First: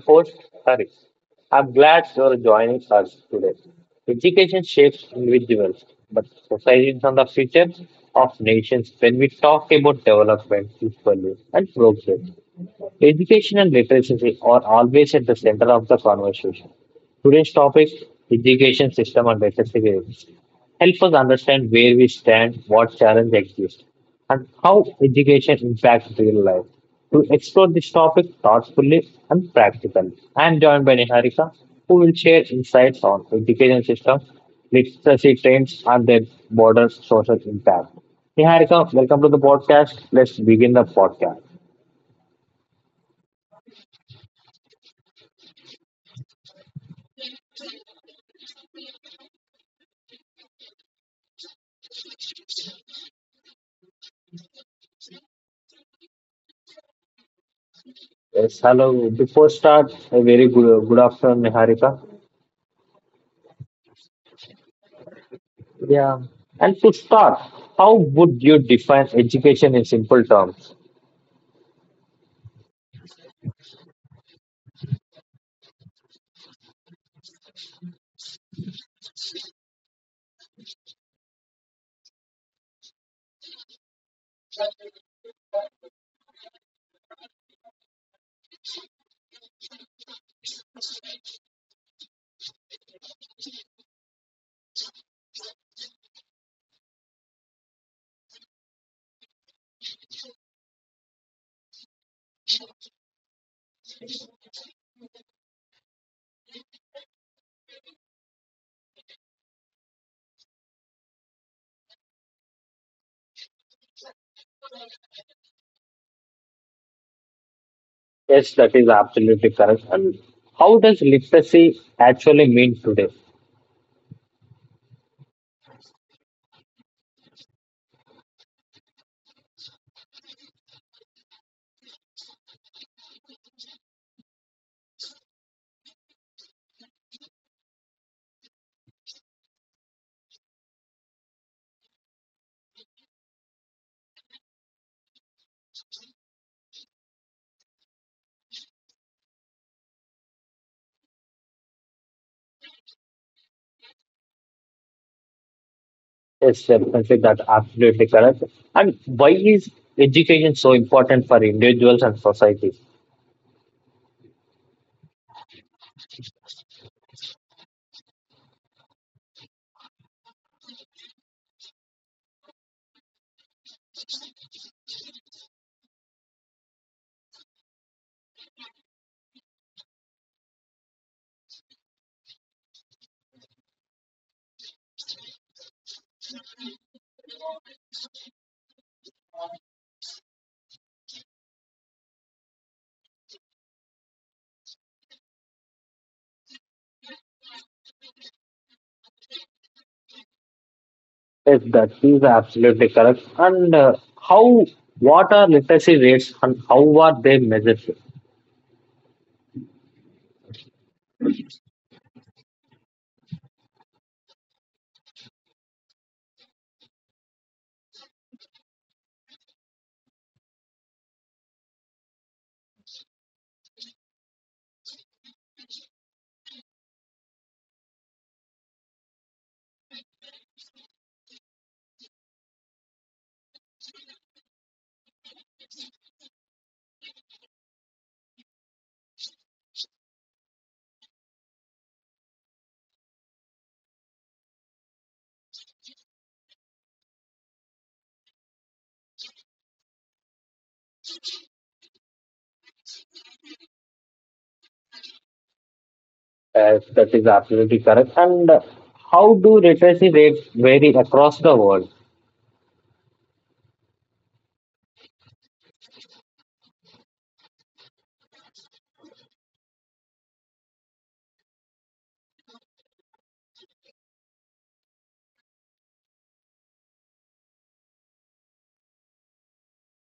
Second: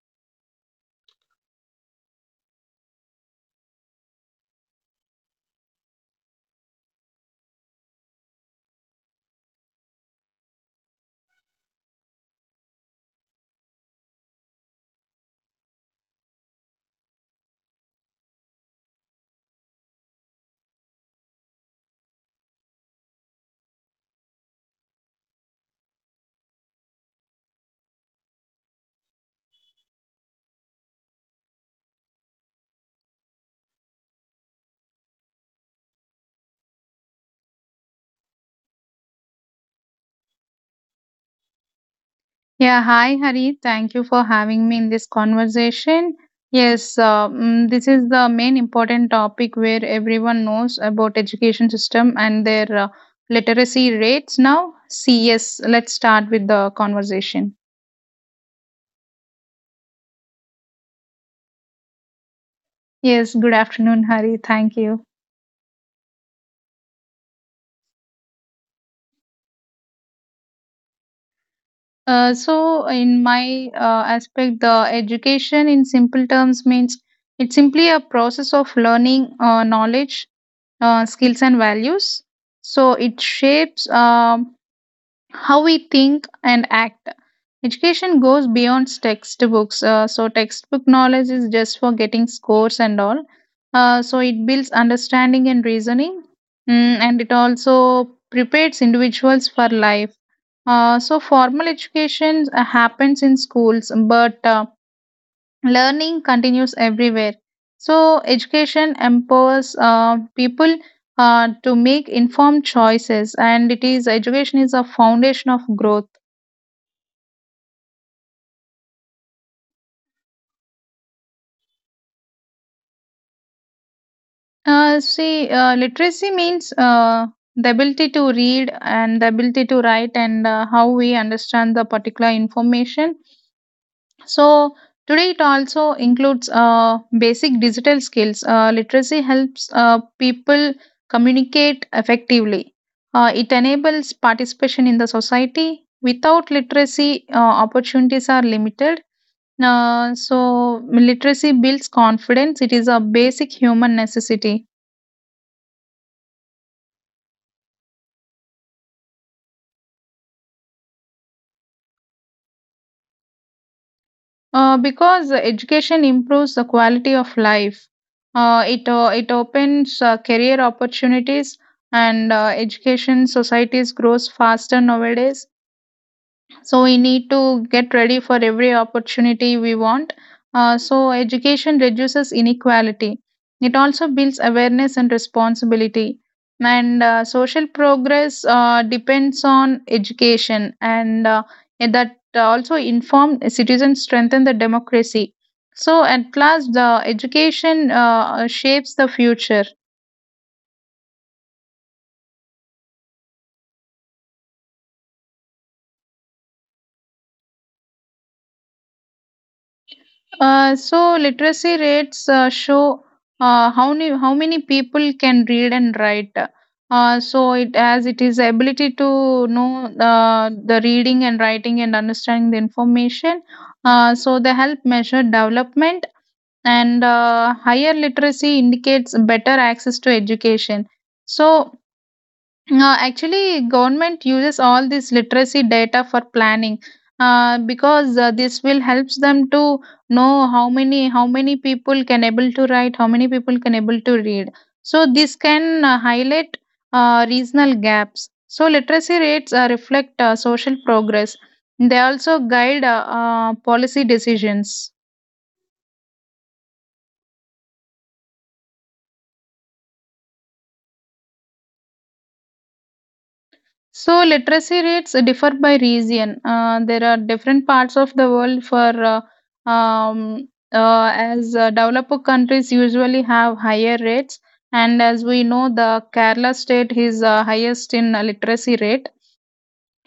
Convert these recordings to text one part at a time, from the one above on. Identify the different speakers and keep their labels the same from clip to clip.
Speaker 1: host, Harish. I'm glad you're joining us today. Education shapes individuals, but societies are the future of nations when we talk about development, equality, and progress. Education and literacy are always at the center of the conversation. Today's topic, education system and literacy rates, help us understand where we stand, what challenges exist, and how education impacts real life. To explore this topic thoughtfully and practically, I am joined by Niharika, who will share insights on education system, literacy trends, and their broader social impact. Niharika, welcome to the podcast. Let's begin the podcast.
Speaker 2: Yeah, hi Hari. Thank you for having me in this conversation. Yes, this is the main important topic where everyone knows about education system and their literacy rates now. See, yes, let's start with the conversation.
Speaker 1: Yes, hello. Before start, a very good, good afternoon, Niharika.
Speaker 2: Yes, good afternoon, Hari. Thank you.
Speaker 1: Yeah, and to start, how would you define education in simple terms?
Speaker 2: In my aspect, the education in simple terms means it's simply a process of learning knowledge, skills, and values. So, it shapes. How we think and act. Education goes beyond textbooks. Textbook knowledge is just for getting scores and all. It builds understanding and reasoning, and it also prepares individuals for life. Formal education happens in schools, but learning continues everywhere. So, education empowers people to make informed choices, and it is education is a foundation of growth.
Speaker 1: Yes, that is absolutely correct. And how does literacy actually mean today?
Speaker 2: Literacy means the ability to read and the ability to write and how we understand the particular information. So, today it also includes basic digital skills. Literacy helps people communicate effectively, it enables participation in the society. Without literacy, opportunities are limited. Literacy builds confidence, it is a basic human necessity.
Speaker 1: Yes, definitely that absolutely correct. And why is education so important for individuals and society?
Speaker 2: Because education improves the quality of life. It opens career opportunities, and education societies grows faster nowadays, so we need to get ready for every opportunity we want. So education reduces inequality. It also builds awareness and responsibility, and social progress depends on education. And that also Informed citizens strengthen the democracy. So at last, the education shapes the future.
Speaker 1: Yes, that is absolutely correct. And how, what are literacy rates and how are they measured?
Speaker 2: So literacy rates show how many people can read and write. So it as it is ability to know the reading and writing and understanding the information. So they help measure development, and higher literacy indicates better access to education. So actually, government uses all this literacy data for planning, because this will helps them to know how many people can able to write, how many people can able to read. So this can highlight regional gaps. So literacy rates reflect social progress. They also guide policy decisions.
Speaker 1: Yes, that is absolutely correct. And how do literacy rates vary across the world?
Speaker 2: So, literacy rates differ by region. There are different parts of the world for as developed countries usually have higher rates, and as we know, the Kerala state is highest in literacy rate.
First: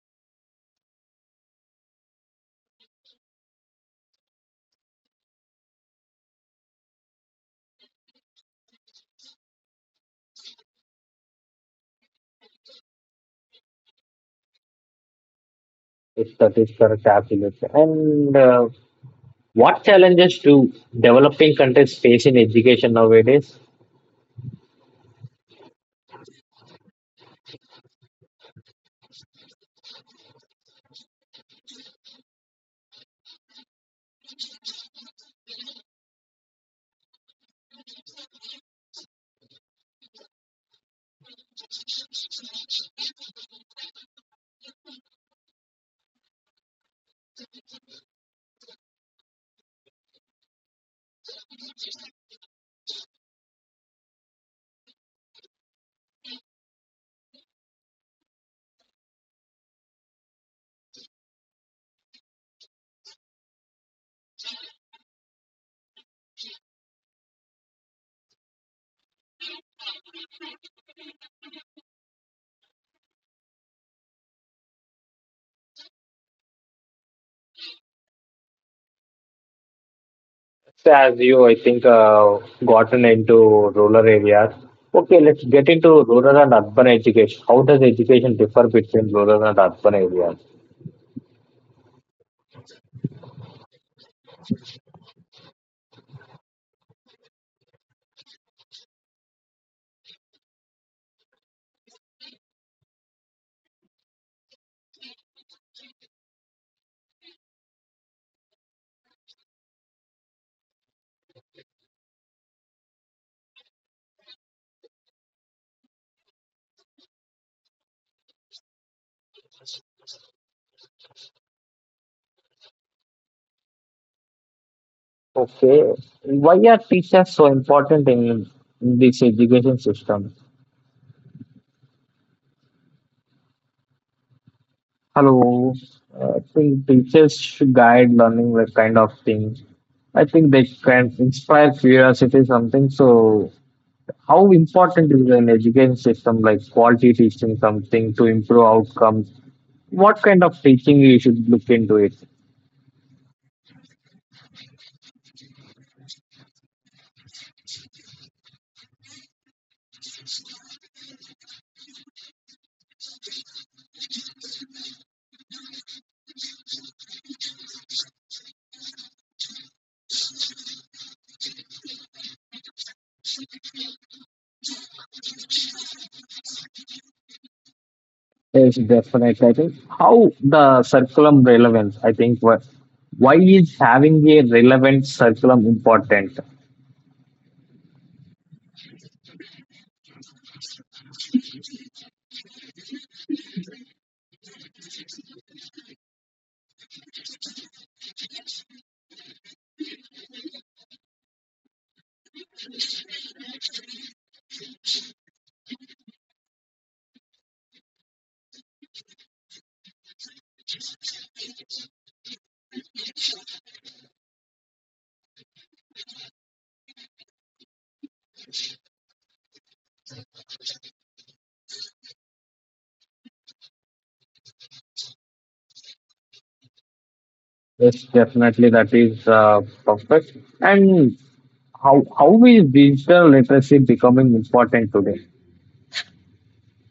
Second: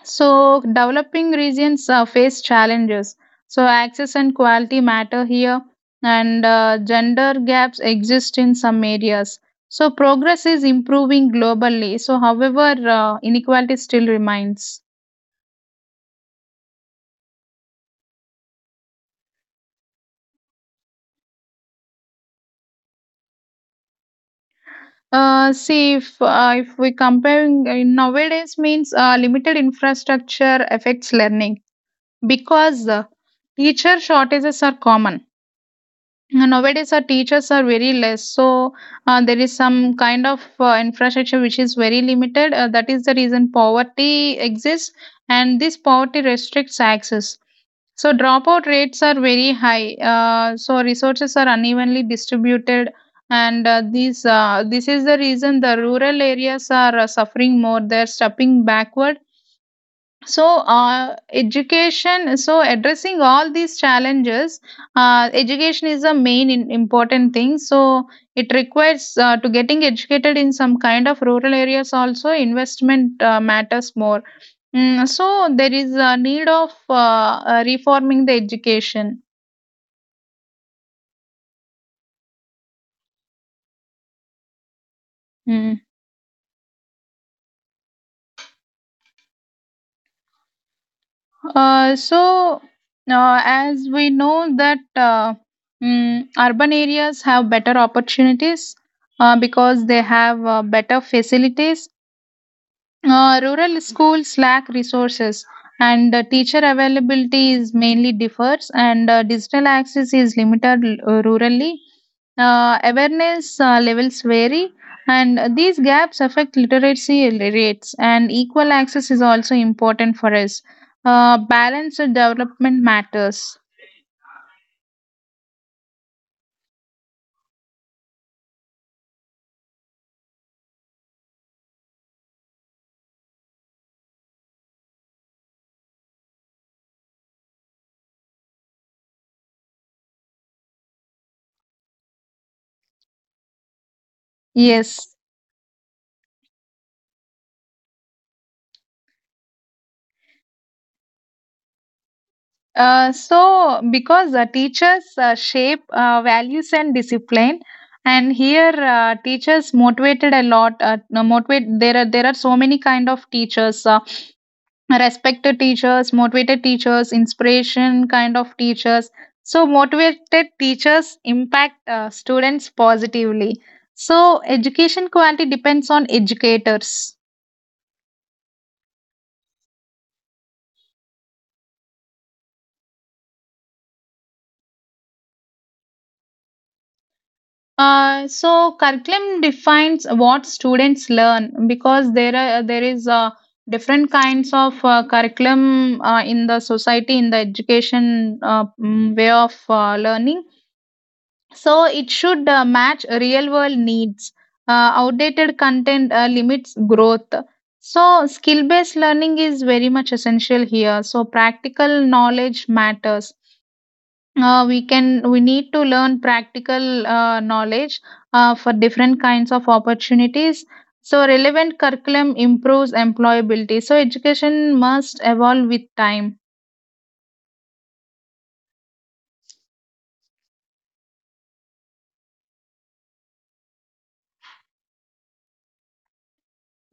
Speaker 2: So, developing regions face challenges. So, access and quality matter here, and gender gaps exist in some areas. So, progress is improving globally. So, however, inequality still remains.
Speaker 1: Yes, that is correct, absolutely. And what challenges do developing countries face in education nowadays?
Speaker 2: See, if, If we comparing nowadays means limited infrastructure affects learning, because teacher shortages are common. Nowadays, our teachers are very less, so there is some kind of infrastructure which is very limited. That is the reason poverty exists, and this poverty restricts access. So dropout rates are very high. So resources are unevenly distributed, and these this is the reason the rural areas are suffering more. They're stepping backward, so education, so addressing all these challenges, education is a important thing. So, it requires to getting educated in some kind of rural areas also, investment matters more. So, there is a need of reforming the education.
Speaker 1: So as you, I think, gotten into rural areas. Okay, let's get
Speaker 2: Mm.
Speaker 1: into rural and urban education. How does education differ between rural and urban areas?
Speaker 2: Uh, so, as we know that urban areas have better opportunities because they have better facilities. Rural schools lack resources, and teacher availability is mainly differs, and digital access is limited rurally. Awareness levels vary, and these gaps affect literacy rates, and equal access is also important for us. Balanced development matters.
Speaker 1: Okay, why are teachers so important in this education system? Hello. I think teachers should guide learning that kind of thing. I think they can inspire curiosity something. So how important
Speaker 2: Yes.
Speaker 1: is an education system like quality teaching something to improve outcomes? What kind of teaching you should look into it?
Speaker 2: Because teachers shape values and discipline, and here teachers motivated a lot. No, motivate There are so many kind of teachers. Respected teachers, motivated teachers, inspiration kind of teachers. So, motivated teachers impact students positively. So, education quality depends on educators.
Speaker 1: Yes, definitely. I think how the curriculum relevance. I think what why is having a relevant curriculum important?
Speaker 2: Curriculum defines what students learn, because there is different kinds of curriculum in the society, in the education way of learning. So it should match real world needs. Outdated content limits growth. So skill based learning is very much essential here. So practical knowledge matters. We need to learn practical knowledge for different kinds of opportunities. So relevant curriculum improves employability. So education must evolve with time.
Speaker 1: Yes, definitely that is perfect. And how is digital literacy becoming important today?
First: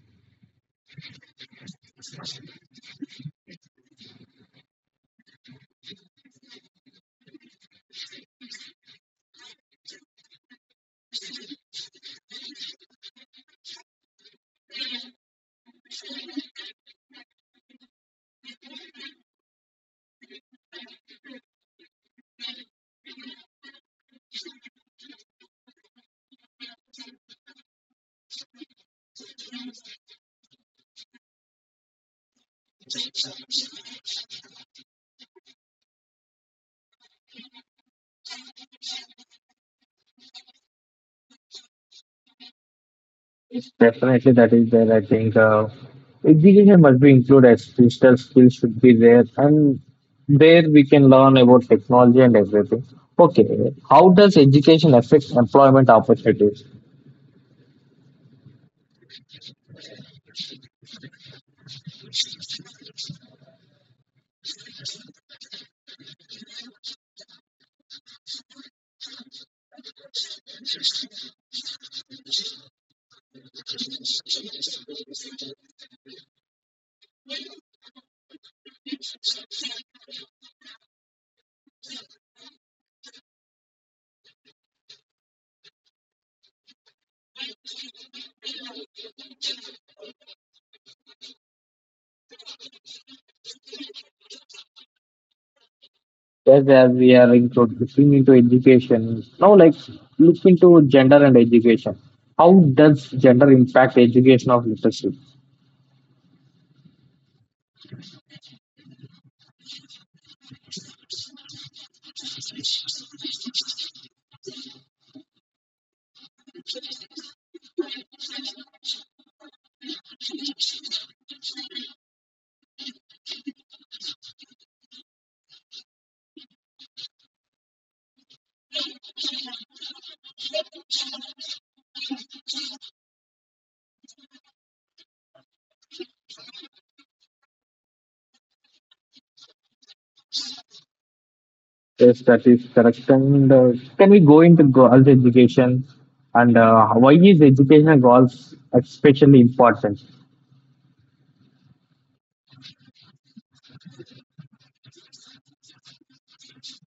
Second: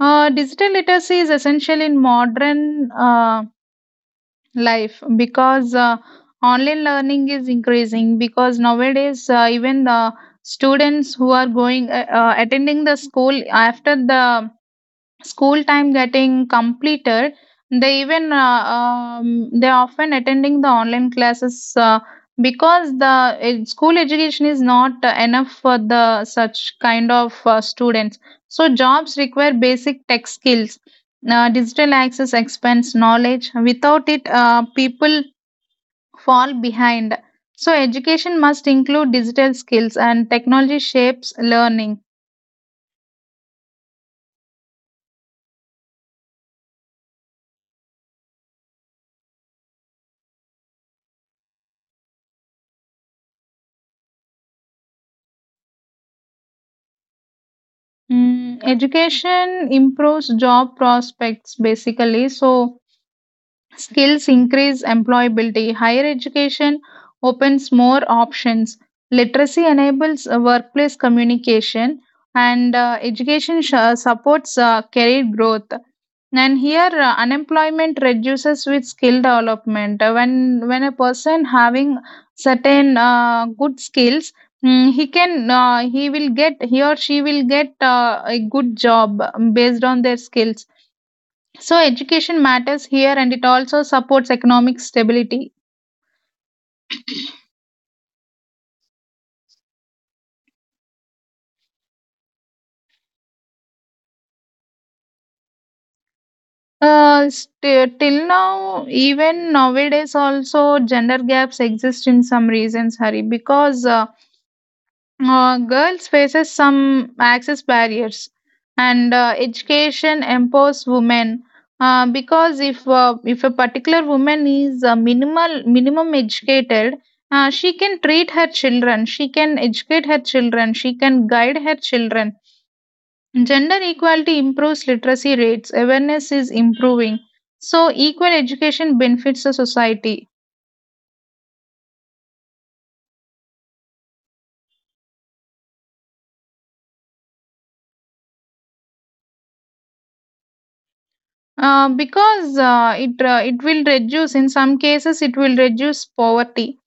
Speaker 2: Digital literacy is essential in modern life, because online learning is increasing, because nowadays even the students who are going attending the school, after the school time getting completed, they even they often attending the online classes, because the school education is not enough for the such kind of students. So jobs require basic tech skills. Uh, digital access expands knowledge. Without it, people fall behind. So education must include digital skills, and technology shapes learning.
Speaker 1: Definitely, that is there. I think education must be included. As digital skills should be there, and there we can learn about technology and everything. Okay, how does education affect employment opportunities?
Speaker 2: Education improves job prospects basically, so skills increase employability. Higher education opens more options. Literacy enables workplace communication, and education supports career growth. And here, unemployment reduces with skill development. When a person having certain good skills, he will get, he or she will get a good job based on their skills. So education matters here, and it also supports economic stability.
Speaker 1: Yes, as we are into looking into education now, like look into gender and education. How does gender impact education of literacy?
Speaker 2: Till now, even nowadays, also gender gaps exist in some reasons, Hari, because. Girls faces some access barriers, and education empowers women, because if a particular woman is minimal minimum educated, she can treat her children, she can educate her children, she can guide her children. Gender equality improves literacy rates. Awareness is improving, so equal education benefits the society.
Speaker 1: Yes, that is correct. And can we go into girls' education and why is education in golf especially important?
Speaker 2: Because it will reduce, in some cases it will reduce poverty.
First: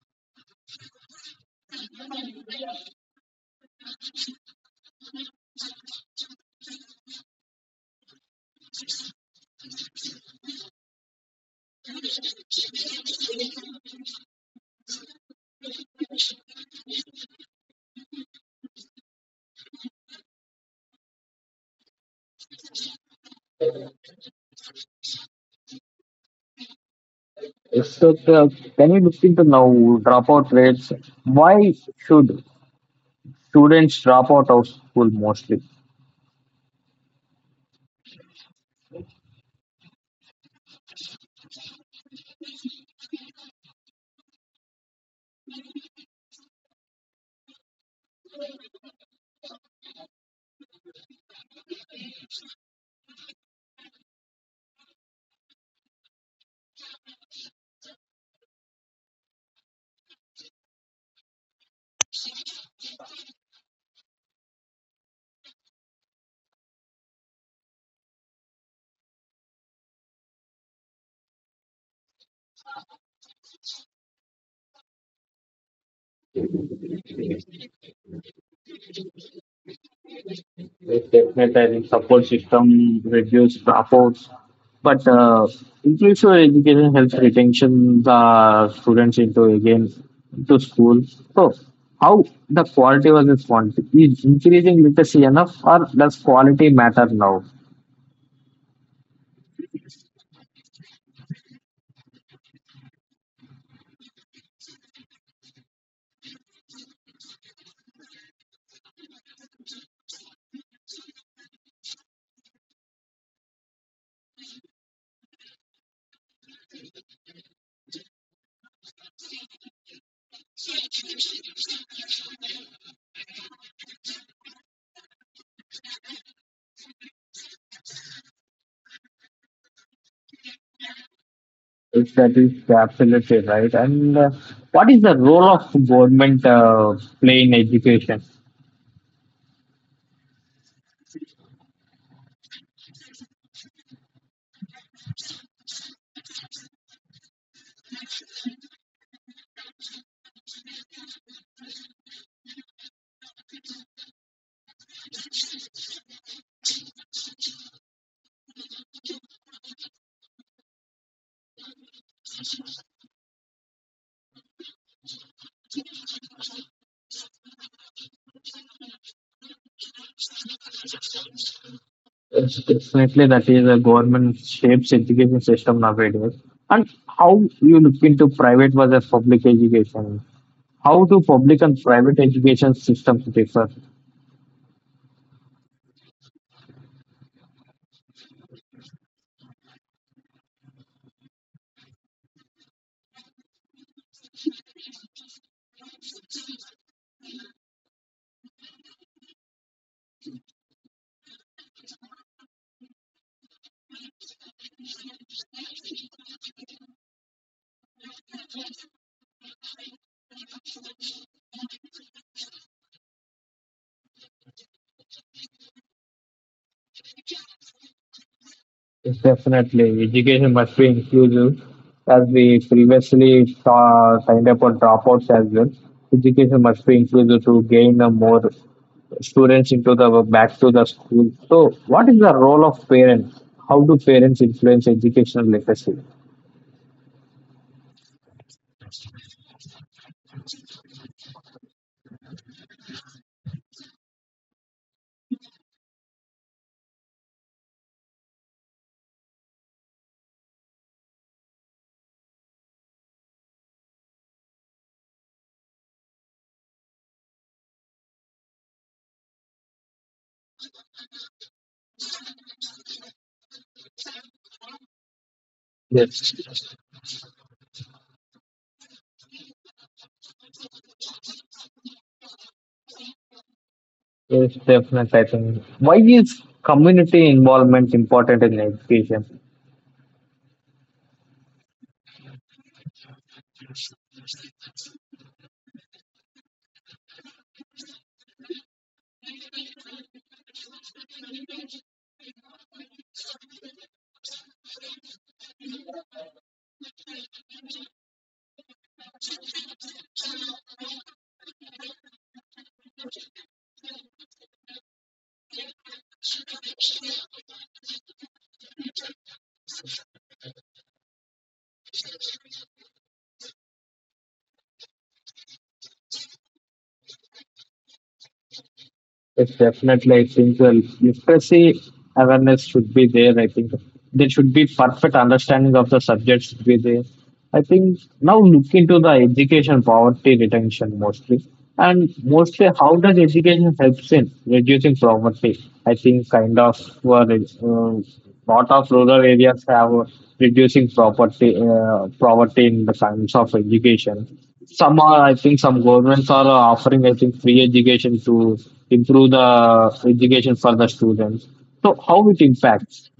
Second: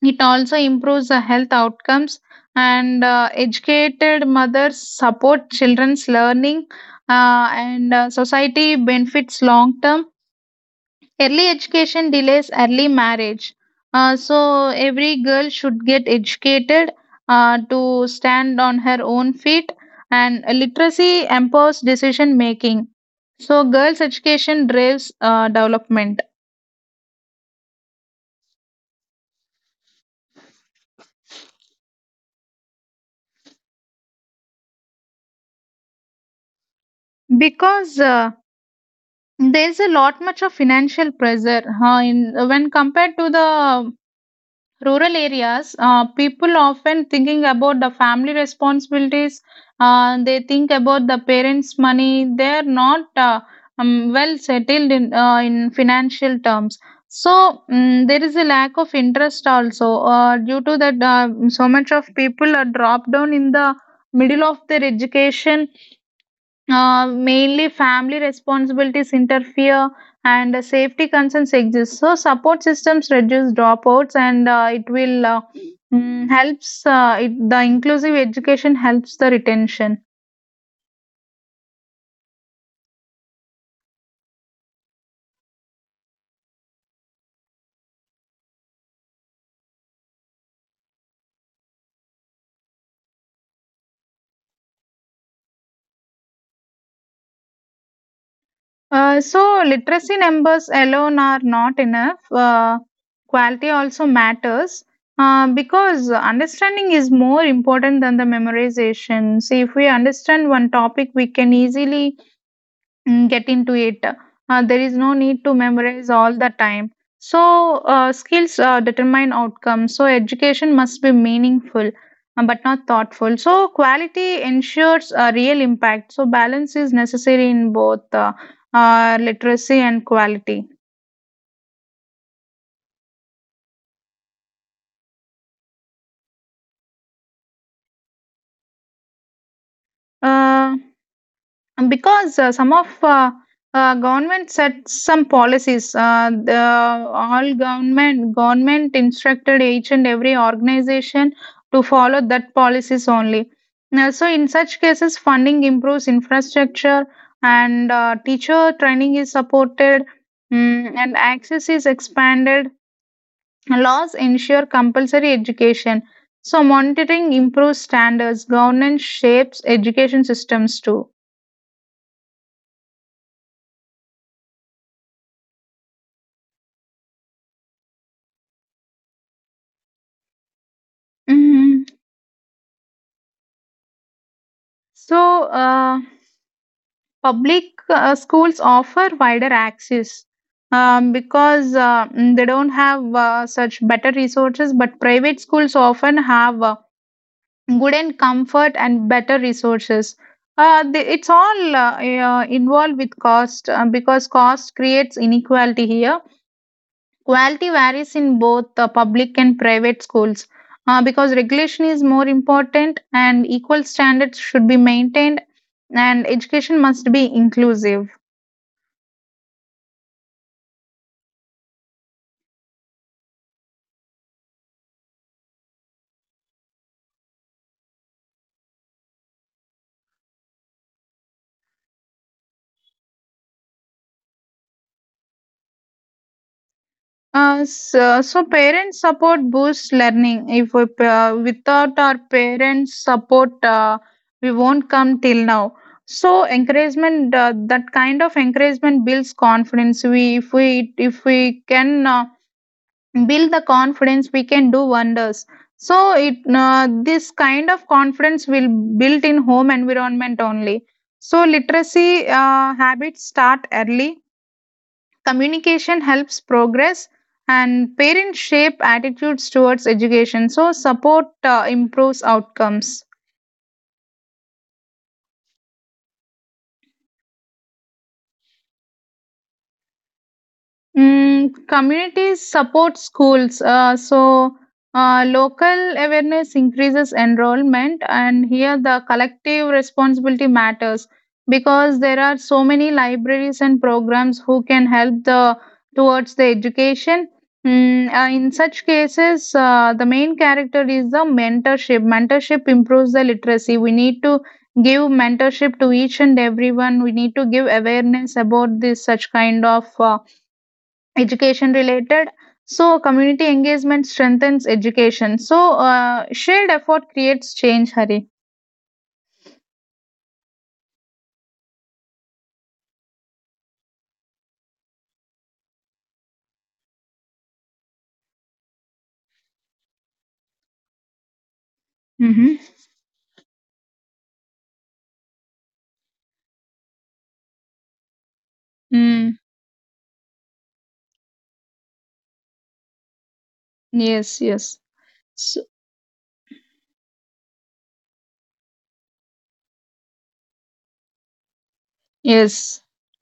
Speaker 2: It also improves the health outcomes, and educated mothers support children's learning, and society benefits long term. Early education delays early marriage. So every girl should get educated to stand on her own feet, and literacy empowers decision making. So girls' education drives development.
Speaker 1: Yes, so, can we look into now dropout rates? Why should students drop out of school mostly?
Speaker 2: Because There's a lot much of financial pressure, in when compared to the rural areas. People often thinking about the family responsibilities. They think about the parents' money. They're not well settled in financial terms. So there is a lack of interest also due to that. So much of people are dropped down in the middle of their education, mainly family responsibilities interfere, and safety concerns exist. So support systems reduce dropouts, and it will mm, helps it, the inclusive education helps the retention.
Speaker 1: Yes, definitely. Support system reduce dropouts, but inclusive education helps retention the students into again to school. So, how the quality was responded is increasing literacy enough, or does quality matter now?
Speaker 2: So literacy numbers alone are not enough. Quality also matters, because understanding is more important than the memorization. See, if we understand one topic, we can easily get into it. There is no need to memorize all the time. So, skills determine outcomes. So, education must be meaningful, but not thoughtful. So, quality ensures a real impact. So, balance is necessary in both literacy and quality.
Speaker 1: If that is absolutely right, and what is the role of government play in education?
Speaker 2: Uh, And because some of government set some policies, all government instructed each and every organization to follow that policies only now, so in such cases funding improves infrastructure, and teacher training is supported, and access is expanded. Laws ensure compulsory education, so monitoring improves standards. Governance shapes education systems too.
Speaker 1: It's definitely that is a government shapes education system nowadays. And how you look into private versus public education? How do public and
Speaker 2: Mhm.
Speaker 1: private education systems differ?
Speaker 2: So, public schools offer wider access, because they don't have such better resources, but private schools often have good and comfort and better resources. It's all involved with cost, because cost creates inequality here. Quality varies in both the public and private schools, because regulation is more important, and equal standards should be maintained, and education must be inclusive.
Speaker 1: It's definitely education must be inclusive, as we previously saw, signed up on dropouts as well. Education must be inclusive to gain a more students into the back to the school. So, what is the role of parents? How do parents influence educational literacy?
Speaker 2: So, parent support boosts learning. If we, Without our parents' support, we won't come till now. So encouragement, that kind of encouragement builds confidence. If we can. Build the confidence we can do wonders. So it This kind of confidence will built in home environment only. So literacy habits start early, communication
Speaker 1: Yes.
Speaker 2: helps progress, and parents shape attitudes towards education. So support improves outcomes.
Speaker 1: Yes, definitely. I think why is community involvement important in education?
Speaker 2: Communities support schools, local awareness increases enrollment, and here the collective responsibility matters, because there are so many libraries and programs who can help the towards the education. In such cases, the main character is the mentorship. Mentorship improves the literacy. We need to give mentorship to each and everyone. We need to give awareness about this such kind of education related. So community engagement strengthens education. Shared effort creates change, hari.
Speaker 1: It's definitely. I think the literacy awareness should be there. I think there should be perfect understanding of the subject should be there. I think now look into the education poverty retention mostly. And mostly
Speaker 2: Mm-hmm.
Speaker 1: how does education helps in reducing poverty? I think kind of lot of rural
Speaker 2: Mm.
Speaker 1: areas have reducing property poverty in the kinds of education,
Speaker 2: Yes, yes.
Speaker 1: some are I think
Speaker 2: So,
Speaker 1: some governments are offering I think free education to improve the education for the students, so how it
Speaker 2: yes.
Speaker 1: impacts.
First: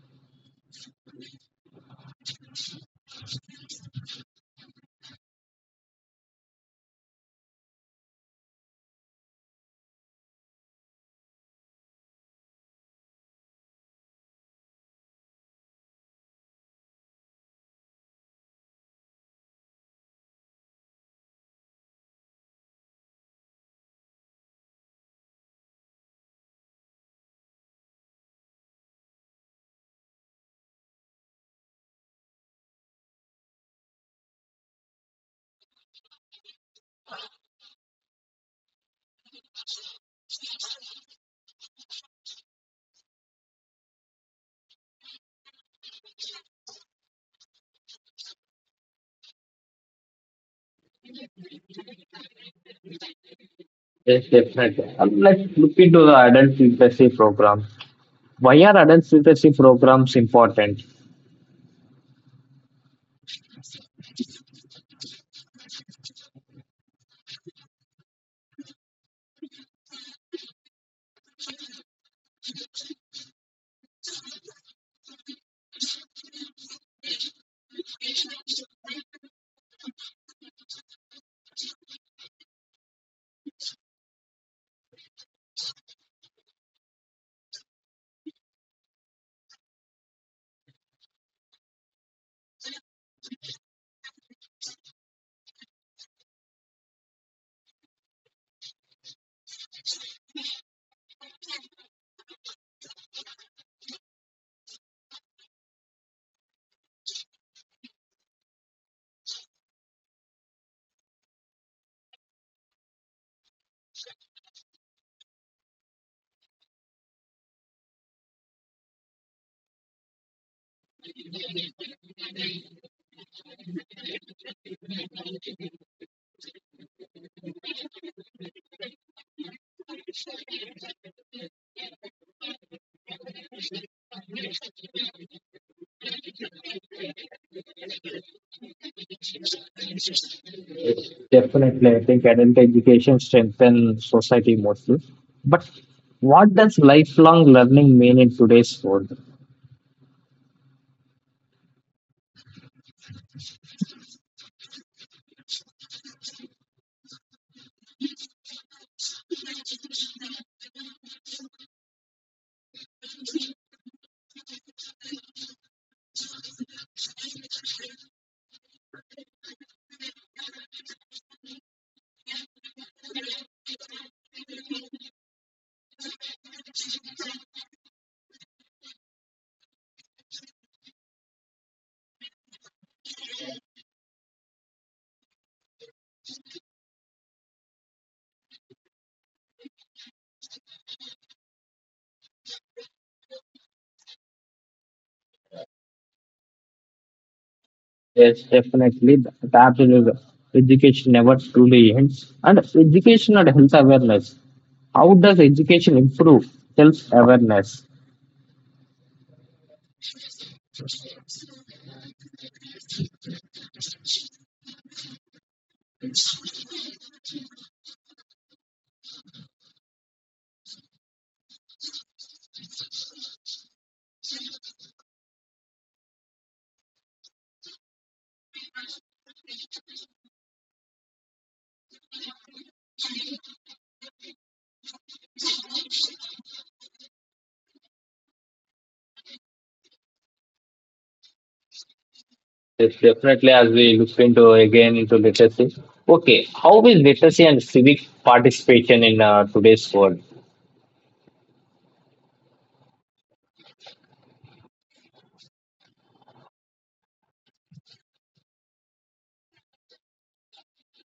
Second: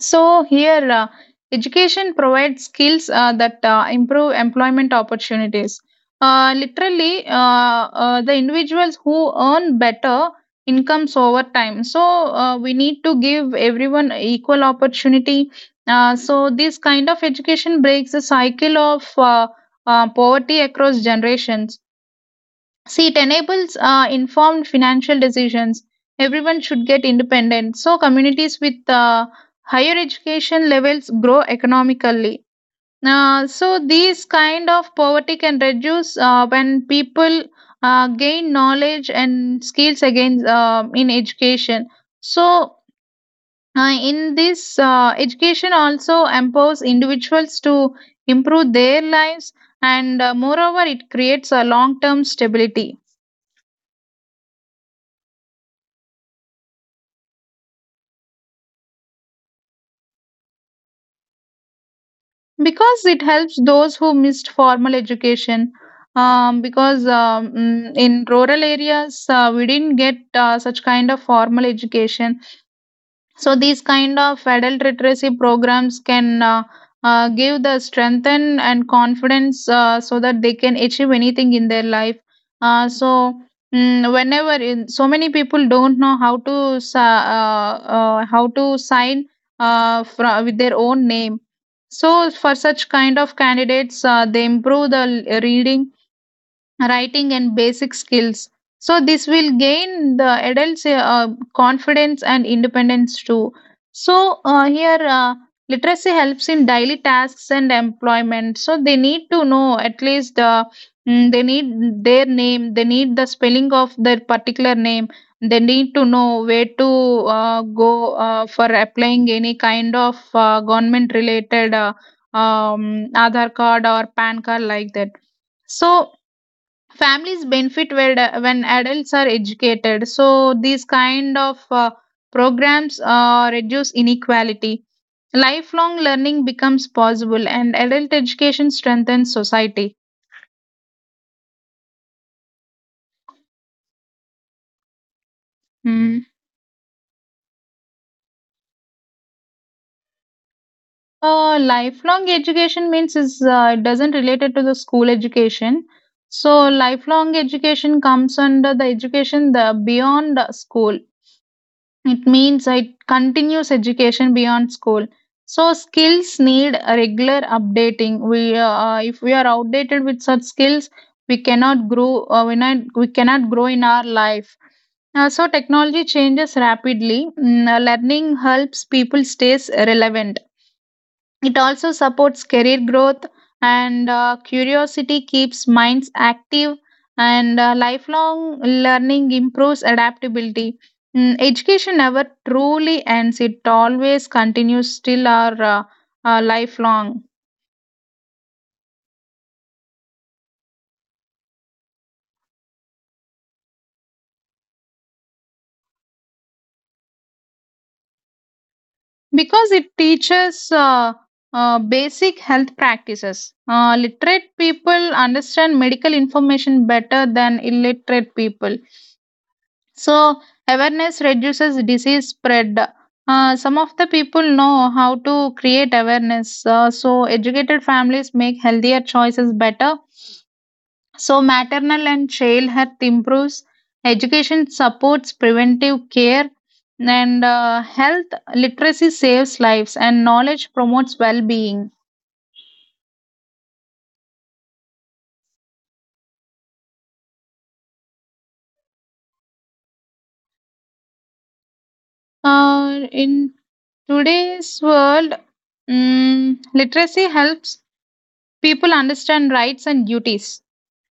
Speaker 2: So here, education provides skills that improve employment opportunities. Literally, the individuals who earn better incomes over time. So we need to give everyone equal opportunity. So this kind of education breaks the cycle of poverty across generations. See, it enables informed financial decisions. Everyone should get independent. So, communities with higher education levels grow economically. So, these kind of poverty can reduce when people gain knowledge and skills again in education. So, in this, education also empowers individuals to improve their lives, and moreover, it creates a long term stability.
Speaker 1: Yes, definitely. Let's look into the adult literacy program. Why are adult literacy programs important?
Speaker 2: Because it helps those who missed formal education, because in rural areas we didn't get such kind of formal education. So these kind of adult literacy programs can give the strength and confidence, so that they can achieve anything in their life. Uh, so Whenever in, so many people don't know how to how to sign with their own name. So for such kind of candidates, they improve the reading, writing and basic skills. So this will gain the adults confidence and independence too. So here literacy helps in daily tasks and employment. So they need to know at least, they need their name, they need the spelling of their particular name. They need to know where to go for applying any kind of government related, Aadhaar card or PAN card like that. So families benefit when adults are educated. So these kind of programs reduce inequality. Lifelong learning becomes possible, and adult education strengthens society.
Speaker 1: Yes, definitely, I think adult education strengthens society mostly, but
Speaker 2: Hmm.
Speaker 1: what does lifelong learning mean in today's world?
Speaker 2: Lifelong education means is, it doesn't related to the school education. So lifelong education comes under the education the beyond school. It means it continues education beyond school. So skills need a regular updating. We If we are outdated with such skills, we cannot grow. We cannot grow in our life. So technology changes rapidly. Learning helps people stays relevant. It also supports career growth, and curiosity keeps minds active, and lifelong learning improves adaptability. Education never truly ends, it always continues till our lifelong.
Speaker 1: Yes, definitely. That's absolutely. Education never truly ends. And education and health awareness. How does education improve self awareness?
Speaker 2: Because it teaches basic health practices. Literate people understand medical information better than illiterate people. So, awareness reduces disease spread. Some of the people know how to create awareness. So, educated families make healthier choices better. So, maternal and child health improves. Education supports preventive care. And health literacy saves lives, and knowledge promotes well being.
Speaker 1: Yes, definitely. As we look into again into literacy. Okay, how is literacy and civic participation in today's world?
Speaker 2: In today's world, literacy helps people understand rights and duties.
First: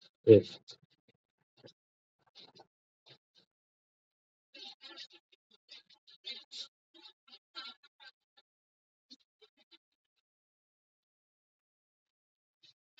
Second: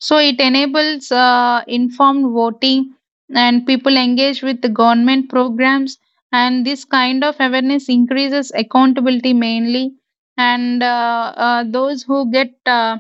Speaker 2: So it
Speaker 1: Yes.
Speaker 2: enables informed voting, and people engage with the government programs. And this kind of awareness increases accountability mainly. And those who get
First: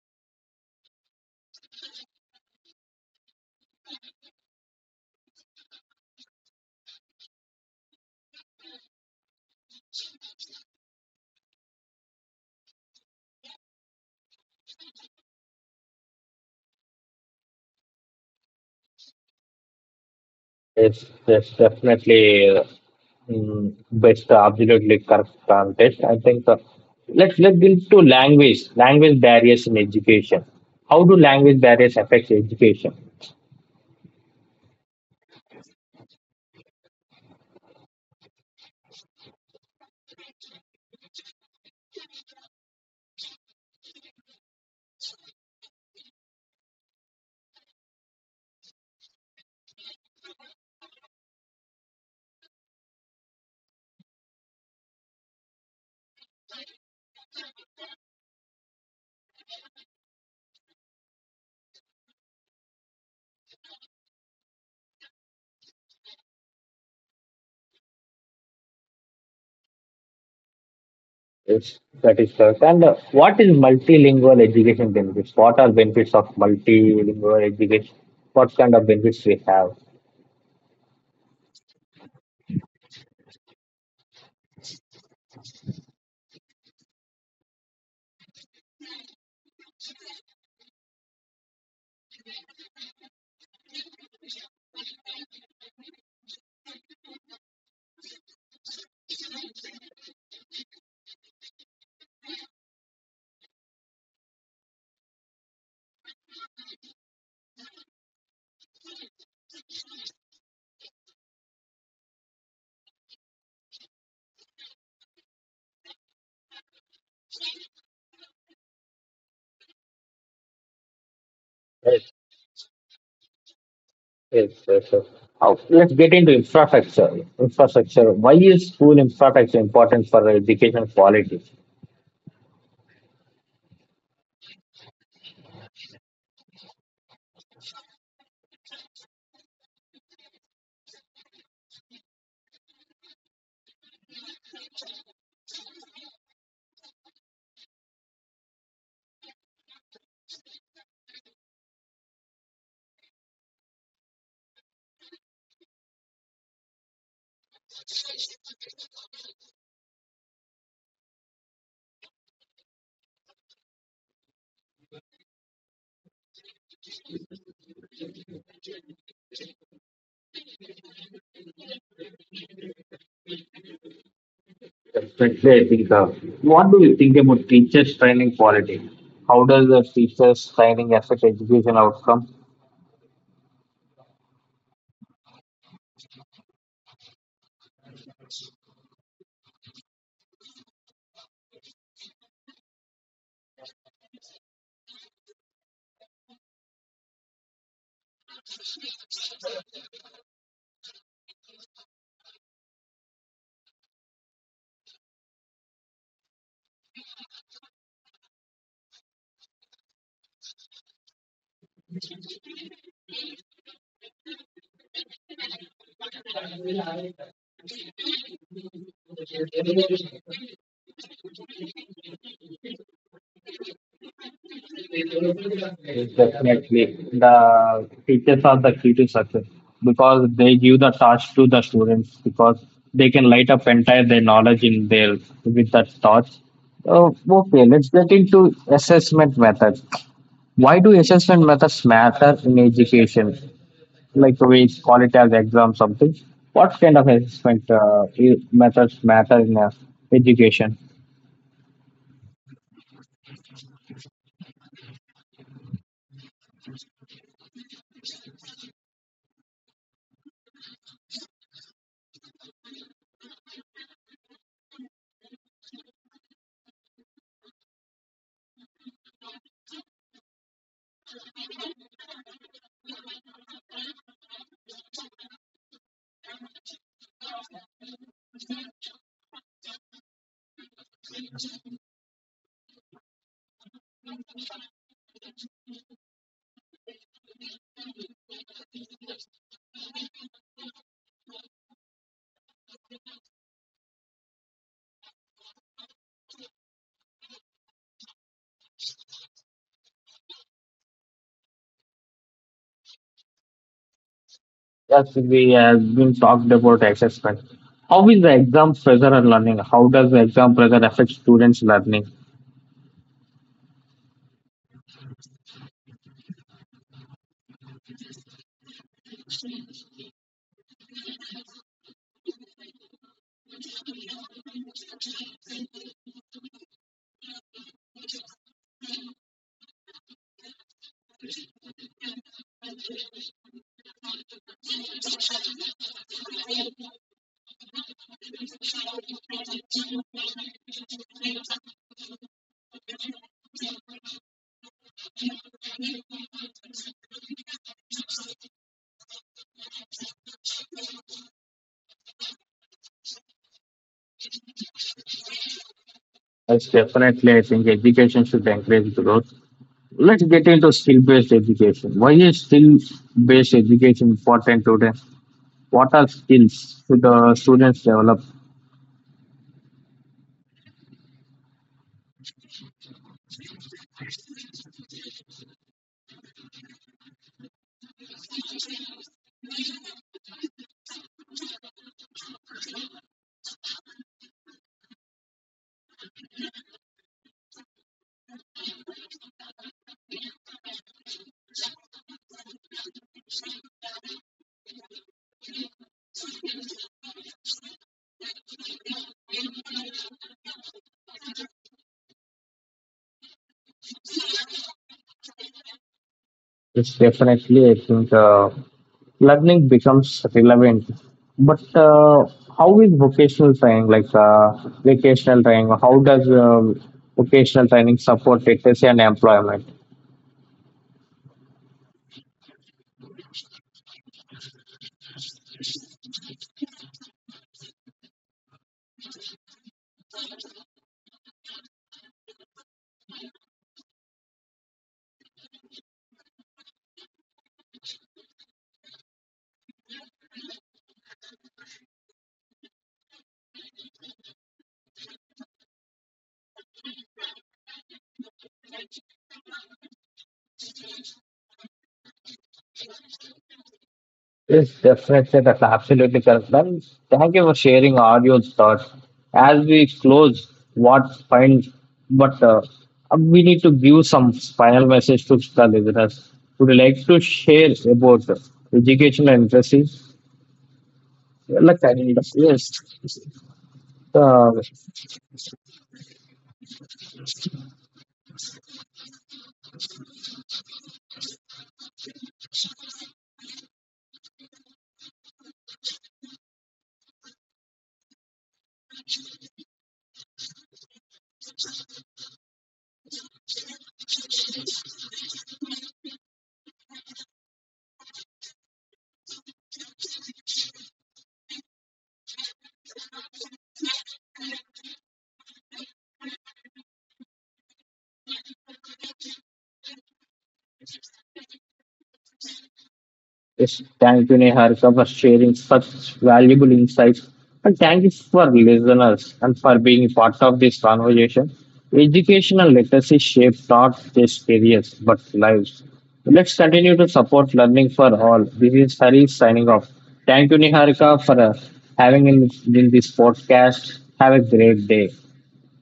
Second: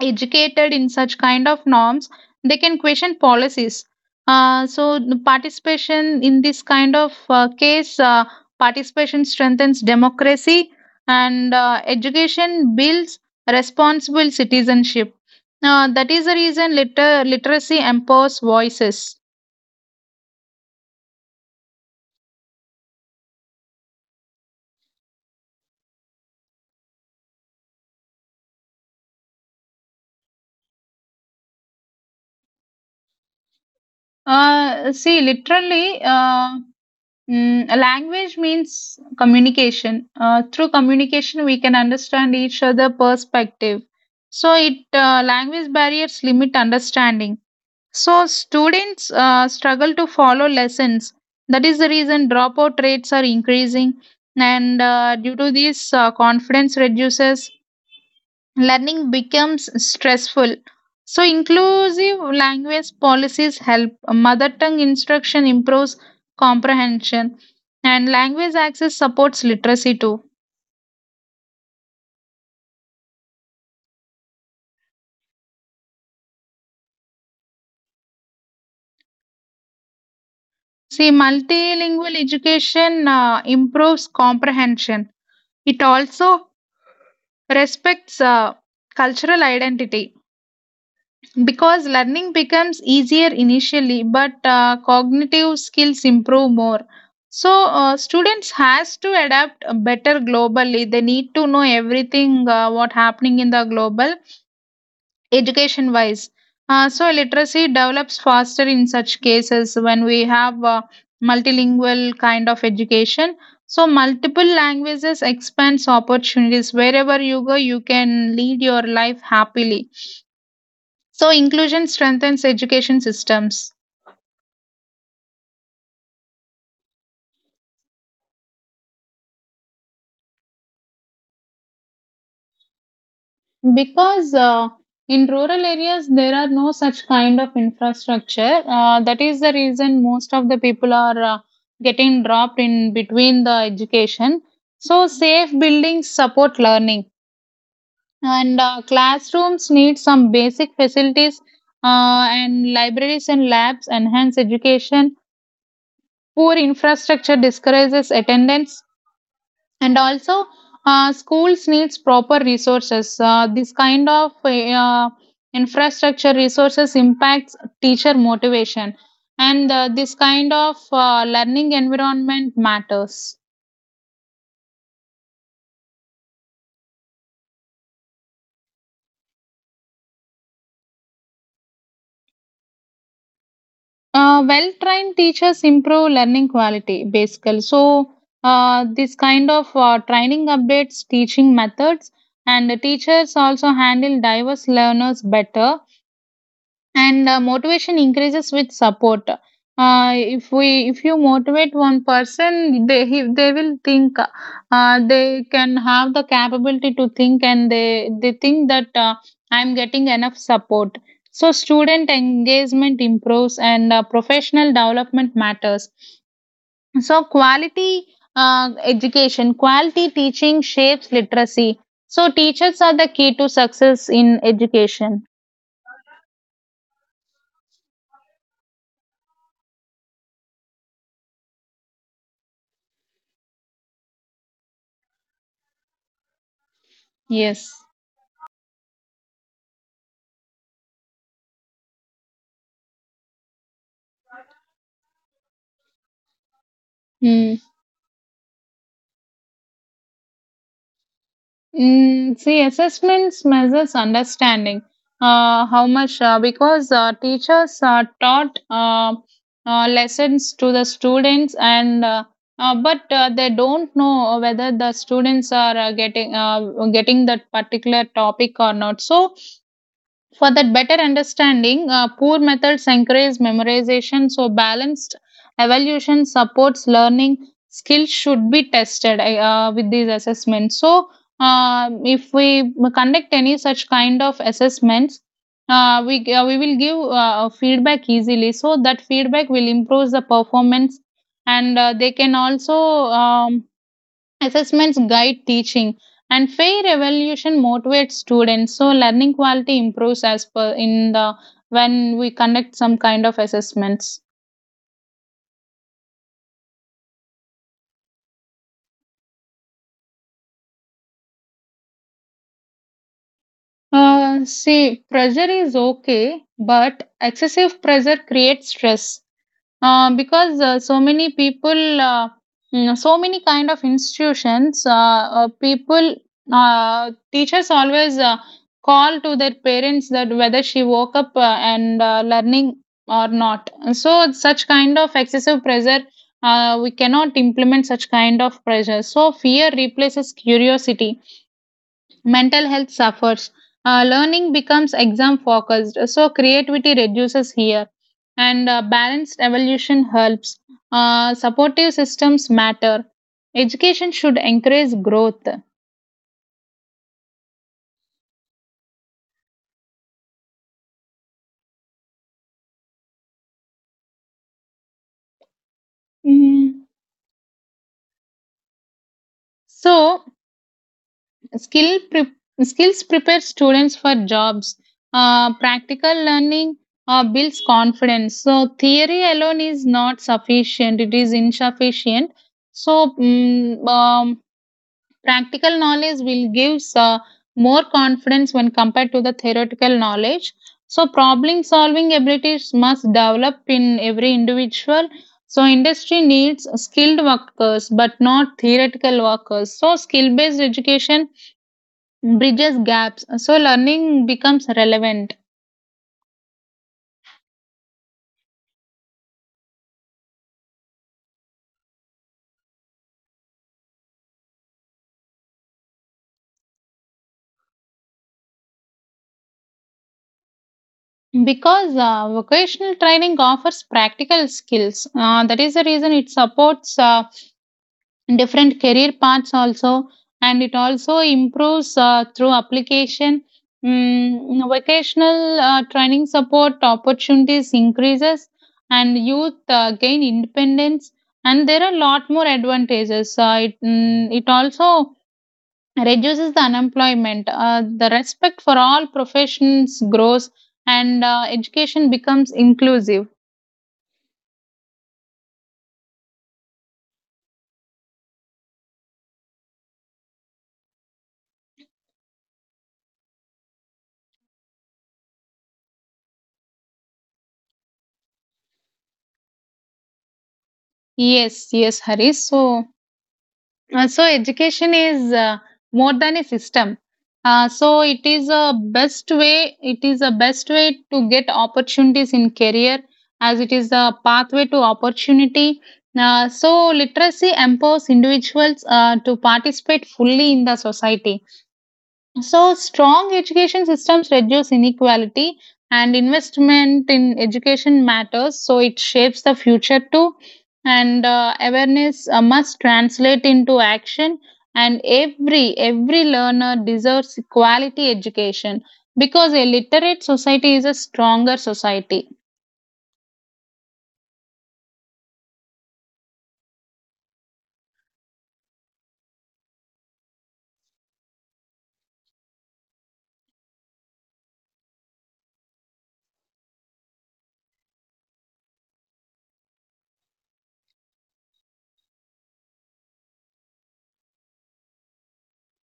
Speaker 2: educated in such kind of norms, they can question policies. So the participation in this kind of case participation strengthens democracy, and education builds responsible citizenship. That is the reason literacy empowers voices.
Speaker 1: It's definitely best, absolutely correct context. I think let's get into language barriers in education. How do language barriers affect education?
Speaker 2: See, a language means communication. Through communication, we can understand each other' perspective. So, it language barriers limit understanding. So, students struggle to follow lessons. That is the reason dropout rates are increasing, and due to this, confidence reduces, learning becomes stressful. So, inclusive language policies help. Mother tongue instruction improves comprehension, and language access supports literacy too.
Speaker 1: Yes, that is correct. And what is multilingual education benefits? What are benefits of multilingual education? What kind of benefits we have?
Speaker 2: See, multilingual education improves comprehension. It also respects cultural identity. Because learning becomes easier initially, but cognitive skills improve more. So students has to adapt better globally. They need to know everything what happening in the global education wise. So literacy develops faster in such cases when we have multilingual kind of education. So multiple languages expands opportunities. Wherever you go, you can lead your life happily. So inclusion
Speaker 1: Yes,
Speaker 2: strengthens education systems.
Speaker 1: yes, yes, yes. Now, let's get into infrastructure. Infrastructure. Why is school infrastructure important for education quality?
Speaker 2: Because in rural areas there are no such kind of infrastructure. That is the reason most of the people are getting dropped in between the education. So safe buildings support learning, and classrooms need some basic facilities, and libraries and labs enhance education. Poor infrastructure discourages attendance. And also schools needs proper resources. This kind of infrastructure resources impacts teacher motivation, and this kind of learning environment matters.
Speaker 1: Definitely, I think. What do you think about teachers' training quality? How does the teachers' training affect education outcome?
Speaker 2: Well trained teachers improve learning quality basically. So this kind of training updates teaching methods, and the teachers also handle diverse learners better, and motivation increases with support. If we if you motivate one person, they he, they will think they can have the capability to think, and they think that I'm getting enough support. So student engagement improves, and professional development matters. So quality uh, education quality teaching shapes literacy. So teachers are the key to success in education.
Speaker 1: Yes, definitely, the teachers are the key to success because they give the thoughts to the students because they can light up entire their knowledge in their with that thoughts. Oh, okay,
Speaker 2: Yes.
Speaker 1: let's get into assessment methods. Why do assessment methods matter in education? Like we call it as exam something. What kind of
Speaker 2: Hmm.
Speaker 1: assessment methods matter in education?
Speaker 2: See, assessments measures understanding. How much? Because teachers taught lessons to the students, and but they don't know whether the students are getting that particular topic or not. So for that better understanding, poor methods encourage memorization, so balanced evaluation supports learning. Skills should be tested with these assessments. So, if we conduct any such kind of assessments, we will give feedback easily. So that feedback will improve the performance, and they can also um, assessments guide teaching, and fair evaluation motivates students. So learning quality improves as per in the when we conduct some kind of assessments.
Speaker 1: Yes, we have been talked about assessment. How is the exam pressure on learning? How does the exam pressure affect students' learning?
Speaker 2: See, pressure is okay, but excessive pressure creates stress. Because so many people, so many kind of institutions, people, teachers always call to their parents that whether she woke up and learning or not. So such kind of excessive pressure, we cannot implement such kind of pressure. So fear replaces curiosity, mental health suffers. Learning becomes exam focused, so creativity reduces here, and balanced evolution helps. Supportive systems matter. Education should encourage growth.
Speaker 1: Yes, definitely, I think education should encourage growth. Let's get into skill-based education. Why is skill-based education important today? What are skills
Speaker 2: Mhm.
Speaker 1: should the students develop?
Speaker 2: So, skill pre- skills prepare students for jobs. Practical learning builds confidence. So, theory alone is not sufficient, it is insufficient. So, practical knowledge will gives more confidence when compared to the theoretical knowledge. So problem solving abilities must develop in every individual. So industry needs skilled workers but not theoretical workers. So skill based education bridges gaps. So learning becomes relevant.
Speaker 1: It's definitely, I think, learning becomes relevant. But how is vocational training, like vocational training, how does vocational training support literacy and employment?
Speaker 2: Because vocational training offers practical skills. That is the reason it supports different career paths also, and it also improves through application. Vocational training support opportunities increases, and youth gain independence. And there are a lot more advantages. It also reduces the unemployment. The respect for all professions grows, and education becomes inclusive.
Speaker 1: Yes, definitely, that's absolutely correct. And thank you for sharing all your thoughts. As we close, what find, but we need to give some final message to the listeners. Would you like to share about education and literacy?
Speaker 2: Yes,
Speaker 1: Like I
Speaker 2: yes,
Speaker 1: of,
Speaker 2: haris.
Speaker 1: yes.
Speaker 2: So
Speaker 1: Uh,
Speaker 2: education is more than a system. It is a best way to get opportunities in career, as it is a pathway to opportunity. So literacy empowers individuals to participate fully in the society. So, strong education systems reduce inequality, and investment in education matters. So, it shapes the future too. And awareness must translate into action. And every learner deserves quality education, because a literate society is a stronger society.
Speaker 1: yes. Thank you, Niharika, for sharing such valuable insights. And thank you for listeners and for being part of this conversation. Educational literacy shapes not just careers but lives. Let's continue to support learning for all. This is Hari signing off. Thank you, Niharika, for having in this podcast. Have a great day.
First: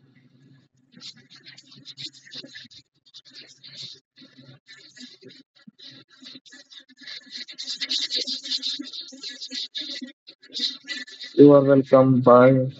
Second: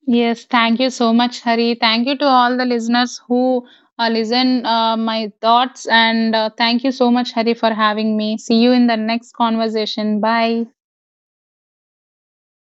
Speaker 2: Yes, thank you so much, Hari. Thank you to all the listeners who listen my thoughts, and thank you so much, Hari, for having me. See you in the next conversation. Bye.
Speaker 1: You are welcome. Bye.